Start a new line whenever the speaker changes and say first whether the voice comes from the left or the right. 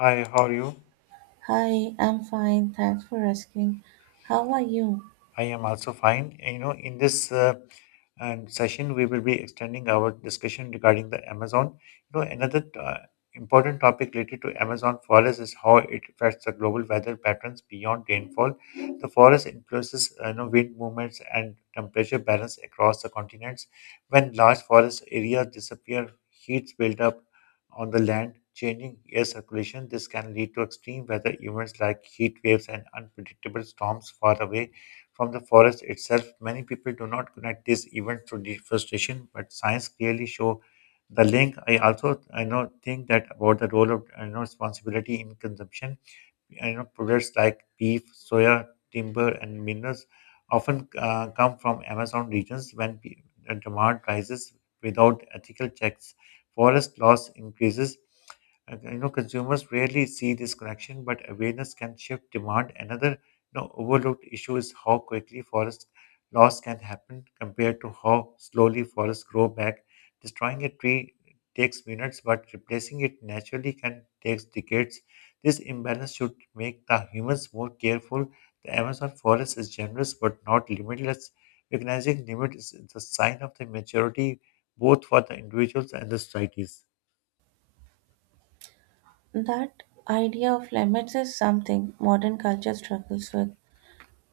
left: Hi, how are you?
right: Hi, I'm fine. Thanks for asking. How are you?
left: I am also fine. In this session, we will be extending our discussion regarding the Amazon. Another important topic related to Amazon forest is how it affects the global weather patterns beyond rainfall. The forest influences wind movements and temperature balance across the continents. When large forest areas disappear, heats build up on the land, changing air circulation. This can lead to extreme weather events like heat waves and unpredictable storms far away from the forest itself. Many people do not connect this event to deforestation, but science clearly show the link. I also I know think that about the role of I know responsibility in consumption, you know, products like beef, soya, timber, and minerals often come from Amazon regions when demand rises without ethical checks. Forest loss increases. Consumers rarely see this connection, but awareness can shift demand. Another overlooked issue is how quickly forest loss can happen compared to how slowly forests grow back. Destroying a tree takes minutes, but replacing it naturally can take decades. This imbalance should make the humans more careful. The Amazon forest is generous but not limitless. Recognizing limit is the sign of the maturity both for the individuals and the societies.
right: That idea of limits is something modern culture struggles with.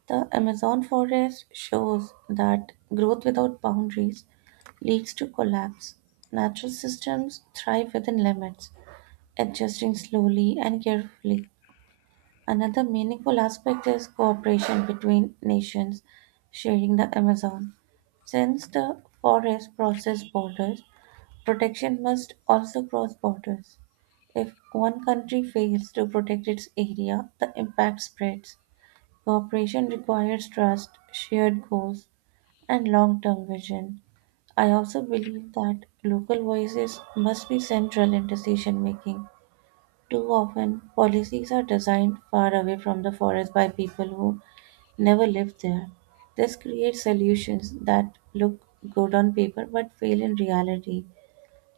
right: The Amazon forest shows that growth without boundaries leads to collapse. Natural systems thrive within limits, adjusting slowly and carefully. Another meaningful aspect is cooperation between nations sharing the Amazon. Since the forest crosses borders, protection must also cross borders. If one country fails to protect its area, the impact spreads. Cooperation requires trust, shared goals, and long term vision. I also believe that local voices must be central in decision making. Too often, policies are designed far away from the forest by people who never lived there. This creates solutions that look good on paper but fail in reality.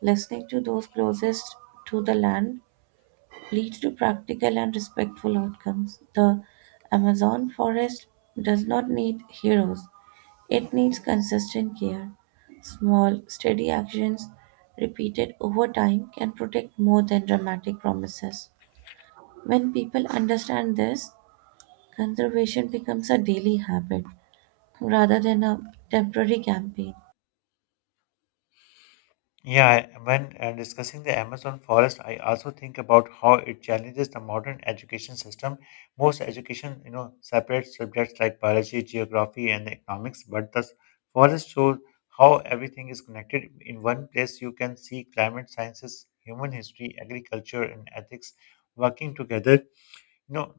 right: Listening to those closest to the land leads to practical and respectful outcomes. The Amazon forest does not need heroes, it needs consistent care. Small, steady actions repeated over time can protect more than dramatic promises. When people understand this, conservation becomes a daily habit rather than a temporary campaign.
left: Yeah, when discussing the Amazon forest, I also think about how it challenges the modern education system. Most education, you know, separates subjects like biology, geography, and economics, but the forest shows how everything is connected. In one place, you can see climate sciences, human history, agriculture, and ethics working together. You know,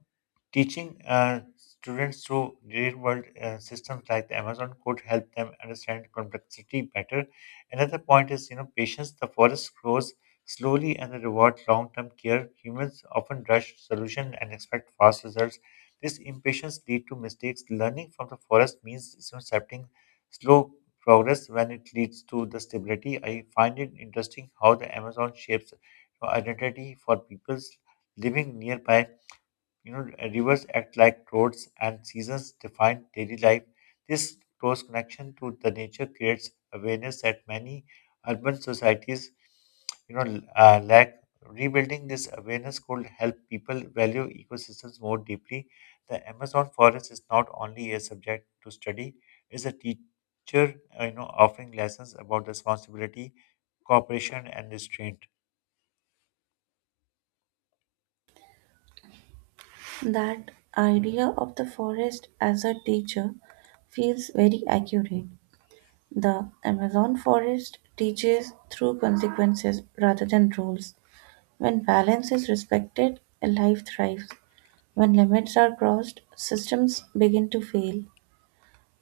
left: Teaching students through real world systems like the Amazon could help them understand complexity better. Another point is, you know, patience. The forest grows slowly and the reward long term care. Humans often rush solution and expect fast results. This impatience lead to mistakes. Learning from the forest means, you know, accepting slow progress when it leads to the stability. I find it interesting how the Amazon shapes identity for peoples living nearby. Rivers act like roads and seasons define daily life. This close connection to the nature creates awareness that many urban societies, you know, lack. Rebuilding this awareness could help people value ecosystems more deeply. The Amazon forest is not only a subject to study; it's a teacher, offering lessons about responsibility, cooperation, and restraint.
right: That idea of the forest as a teacher feels very accurate. The Amazon forest teaches through consequences rather than rules. When balance is respected, life thrives. When limits are crossed, systems begin to fail.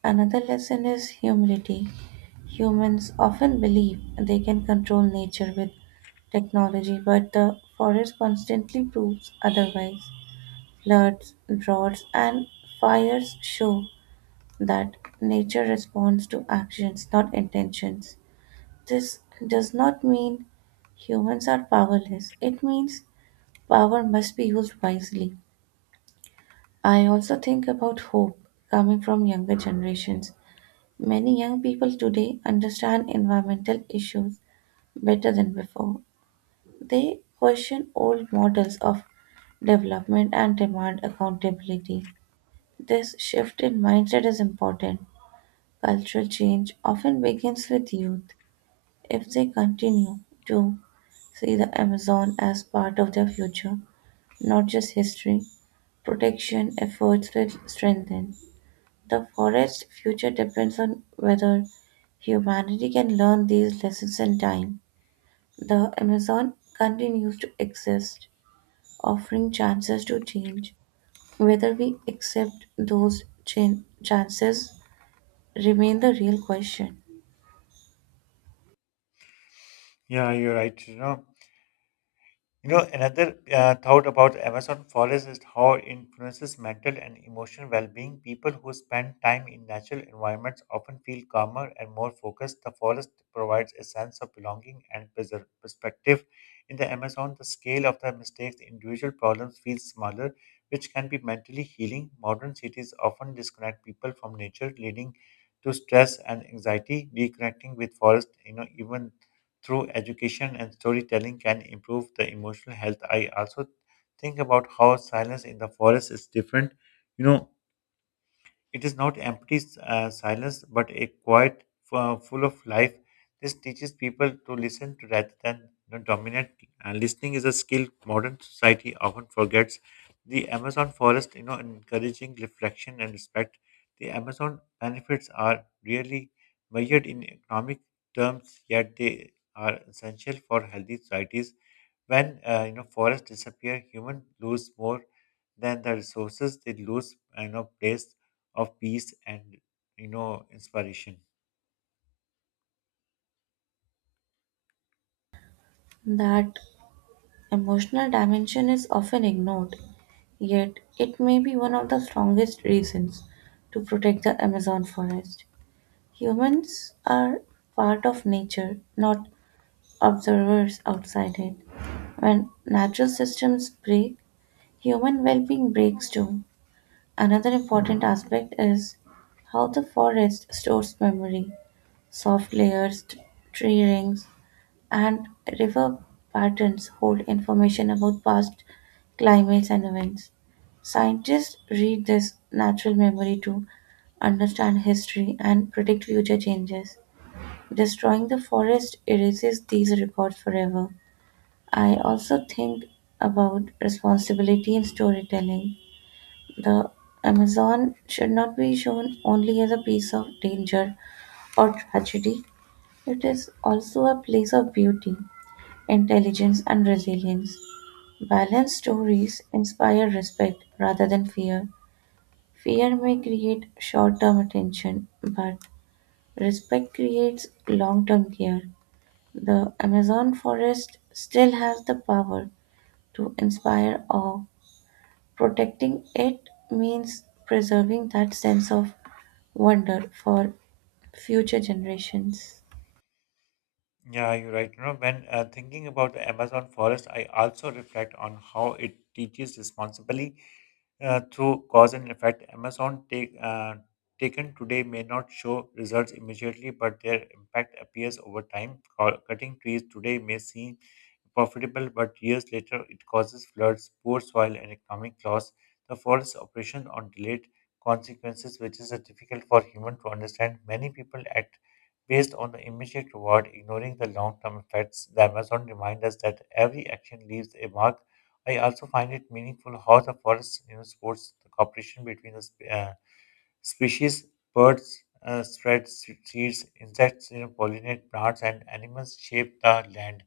right: Another lesson is humility. Humans often believe they can control nature with technology, but the forest constantly proves otherwise. Floods, droughts, and fires show that nature responds to actions, not intentions. This does not mean humans are powerless, it means power must be used wisely. I also think about hope coming from younger generations. Many young people today understand environmental issues better than before. They question old models of development and demand accountability. This shift in mindset is important. Cultural change often begins with youth. If they continue to see the Amazon as part of their future, not just history, protection efforts will strengthen. The forest's future depends on whether humanity can learn these lessons in time. The Amazon continues to exist, offering chances to change. Whether we accept those chances remain the real question.
left: Yeah, you're right. Another thought about Amazon forest is how it influences mental and emotional well-being. People who spend time in natural environments often feel calmer and more focused. The forest provides a sense of belonging and perspective. In the Amazon, the scale of the mistakes, individual problems feels smaller, which can be mentally healing. Modern cities often disconnect people from nature, leading to stress and anxiety. Reconnecting with forest, you know, even through education and storytelling can improve the emotional health. I also think about how silence in the forest is different. You know, it is not empty silence, but a quiet full of life. This teaches people to listen to rather than, you know, dominate. And listening is a skill modern society often forgets. The Amazon forest, you know, encouraging reflection and respect. The Amazon benefits are really measured in economic terms, yet they are essential for healthy societies. When forests disappear, humans lose more than the resources they lose. You know, place of peace and inspiration.
right: That emotional dimension is often ignored, yet it may be one of the strongest reasons to protect the Amazon forest. Humans are part of nature, not observers outside it. When natural systems break, human well being breaks too. Another important aspect is how the forest stores memory. Soft layers, tree rings, and river patterns hold information about past climates and events. Scientists read this natural memory to understand history and predict future changes. Destroying the forest erases these records forever. I also think about responsibility in storytelling. The Amazon should not be shown only as a piece of danger or tragedy, it is also a place of beauty, intelligence, and resilience. Balanced stories inspire respect rather than fear. Fear may create short term attention, but respect creates long term care. The Amazon forest still has the power to inspire awe. Protecting it means preserving that sense of wonder for future generations.
left: Yeah, you're right. You know, when Thinking about the Amazon forest, I also reflect on how it teaches responsibly through cause and effect. Amazon take Taken today may not show results immediately, but their impact appears over time. Cutting trees today may seem profitable, but years later it causes floods, poor soil, and economic loss. The forest's operation on delayed consequences, which is difficult for human to understand. Many people act based on the immediate reward, ignoring the long-term effects. The Amazon reminds us that every action leaves a mark. I also find it meaningful how the forest, you know, supports the cooperation between the species, birds, spread seeds, insects, you know, pollinate plants, and animals shape the land.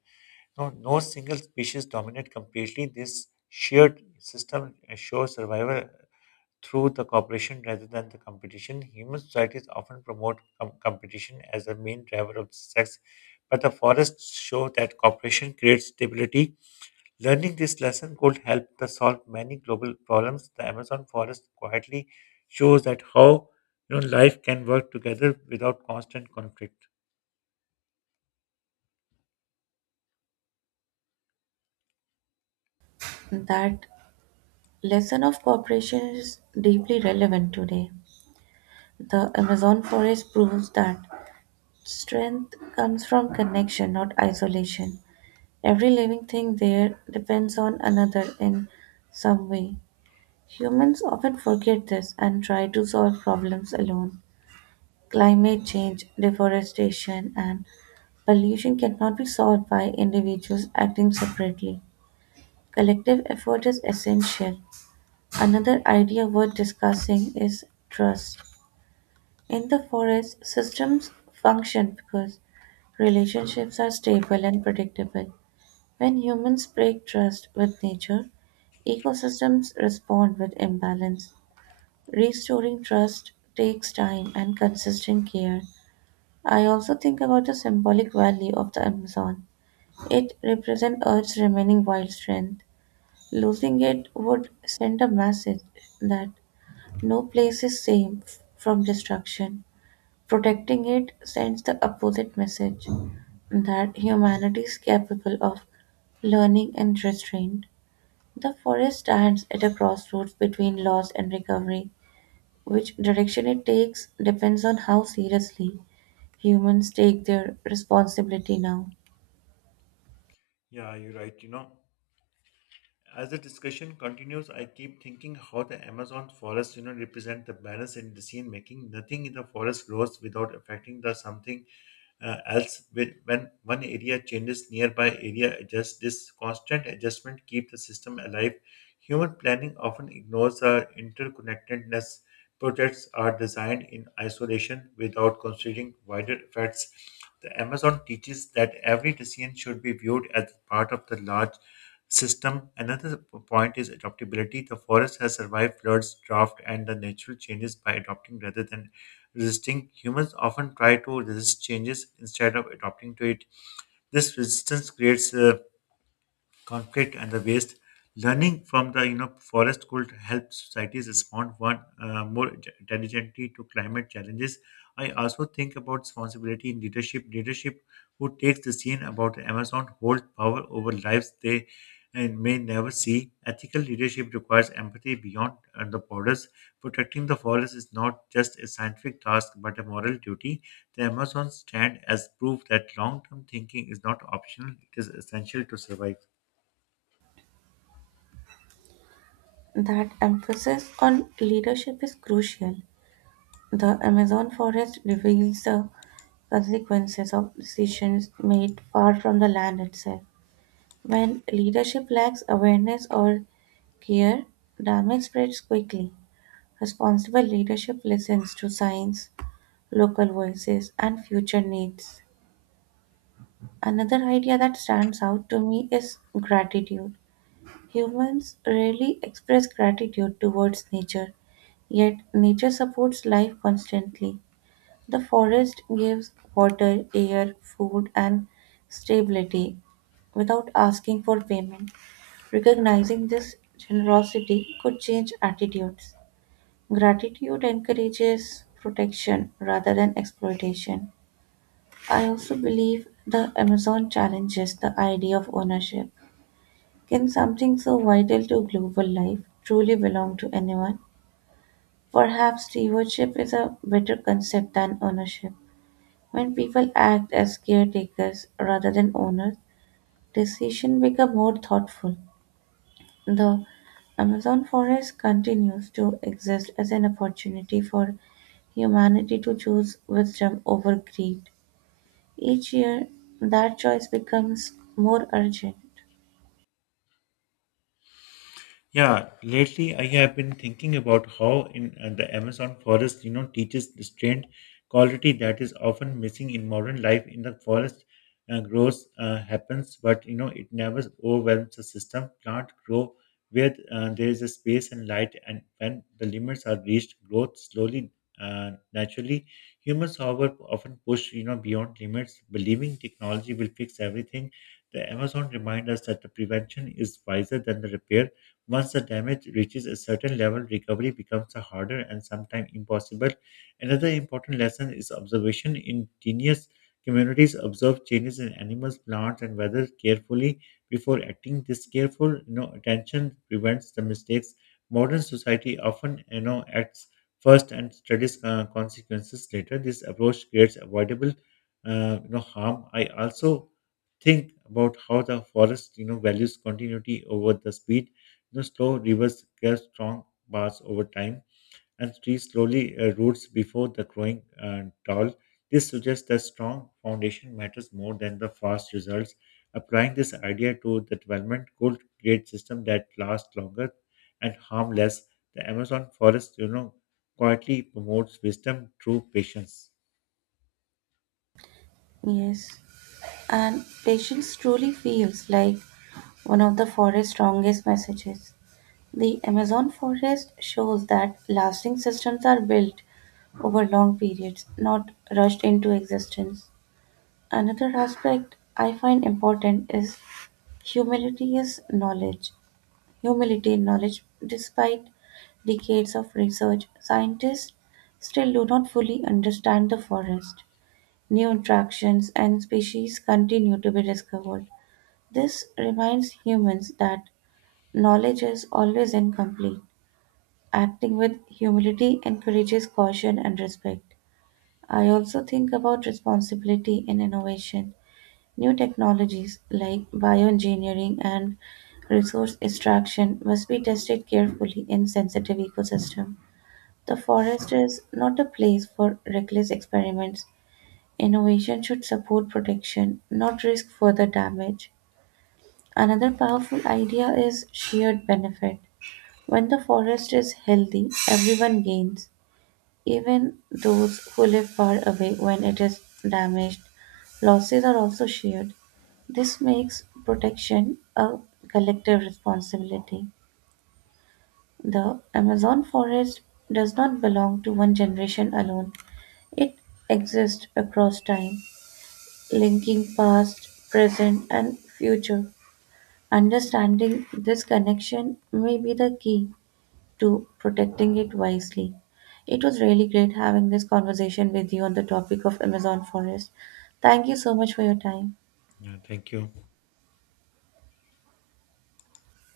left: No, no single species dominate completely. This shared system assures survival through the cooperation rather than the competition. Human societies often promote competition as the main driver of sex, but the forests show that cooperation creates stability. Learning this lesson could help to solve many global problems. The Amazon forest quietly shows that how, you know, life can work together without constant conflict.
right: That lesson of cooperation is deeply relevant today. The Amazon forest proves that strength comes from connection, not isolation. Every living thing there depends on another in some way. Humans often forget this and try to solve problems alone. Climate change, deforestation, and a lesion cannot be solved by individuals acting separately. Collective effort is essential. Another idea worth discussing is trust. In the forest, systems function because relationships are stable and predictable. When humans break trust with nature, ecosystems respond with imbalance. Restoring trust takes time and consistent care. I also think about the symbolic value of the Amazon. It represents Earth's remaining wild strength. Losing it would send a message that no place is safe from destruction. Protecting it sends the opposite message that humanity is capable of learning and restraint. The forest stands at a crossroads between loss and recovery. Which direction it takes depends on how seriously humans take their responsibility now.
left: Yeah, you're right. You know. As the discussion continues, I keep thinking how the Amazon forest, you know, represent the balance in decision making. Nothing in the forest grows without affecting the something else. When one area changes, nearby area adjusts. This constant adjustment keep the system alive. Human planning often ignores the interconnectedness. Projects are designed in isolation without considering wider effects. The Amazon teaches that every decision should be viewed as part of the large system. Another point is adaptability. The forest has survived floods, drought, and the natural changes by adopting rather than resisting. Humans often try to resist changes instead of adapting to it. This resistance creates conflict and the waste. Learning from the, you know, forest could help societies respond one more intelligently to climate challenges. I also think about responsibility in leadership. Leadership who takes the scene about Amazon hold power over lives they and may never see. Ethical leadership requires empathy beyond the borders. Protecting the forest is not just a scientific task but a moral duty. The Amazon stand as proof that long-term thinking is not optional; it is essential to survive.
right: That emphasis on leadership is crucial. The Amazon forest reveals the consequences of decisions made far from the land itself. When leadership lacks awareness or care, damage spreads quickly. Responsible leadership listens to science, local voices, and future needs. Another idea that stands out to me is gratitude. Humans rarely express gratitude towards nature, yet nature supports life constantly. The forest gives water, air, food, and stability without asking for payment. Recognizing this generosity could change attitudes. Gratitude encourages protection rather than exploitation. I also believe the Amazon challenges the idea of ownership. Can something so vital to global life truly belong to anyone? Perhaps stewardship is a better concept than ownership. When people act as caretakers rather than owners, decisions become more thoughtful. The Amazon forest continues to exist as an opportunity for humanity to choose wisdom over greed. Each year, that choice becomes more urgent.
left: Yeah, lately I have been thinking about how in the Amazon forest, you know, teaches restraint quality that is often missing in modern life. In the forest, growth happens, but, you know, it never overwhelms the system. Plant grow where there is a space and light, and when the limits are reached, growth slowly, naturally. Humans, however, often push, you know, beyond limits, believing technology will fix everything. The Amazon reminds us that the prevention is wiser than the repair once the damage reaches a certain level, recovery becomes harder and sometimes impossible. Another important lesson is observation. Indigenous communities observe changes in animals, plants, and weather carefully before acting. This careful, you know, attention prevents the mistakes. Modern society often, you know, acts first and studies consequences later. This approach creates avoidable harm. I also think about how the forest, you know, values continuity over the speed the slow rivers get strong bars over time, and trees slowly roots before the growing tall. This suggests that strong foundation matters more than the fast results. Applying this idea to the development could create system that last longer and harm less. The Amazon forest, you know, quietly promotes wisdom through patience.
right: Yes. And patience truly feels like one of the forest's strongest messages. The Amazon forest shows that lasting systems are built over long periods, not rushed into existence. Another aspect I find important is humility is knowledge. Humility in knowledge, despite decades of research, scientists still do not fully understand the forest. New interactions and species continue to be discovered. This reminds humans that knowledge is always incomplete. Acting with humility encourages caution and respect. I also think about responsibility in innovation. New technologies like bioengineering and resource extraction must be tested carefully in sensitive ecosystem. The forest is not a place for reckless experiments. Innovation should support protection, not risk further damage. Another powerful idea is shared benefit. When the forest is healthy, everyone gains, even those who live far away when it is damaged. Losses are also shared. This makes protection a collective responsibility. The Amazon forest does not belong to one generation alone, it exists across time, linking past, present, and future. Understanding this connection may be the key to protecting it wisely. It was really great having this conversation with you on the topic of Amazon forest. Thank you so much for your time.
left: Yeah, thank you.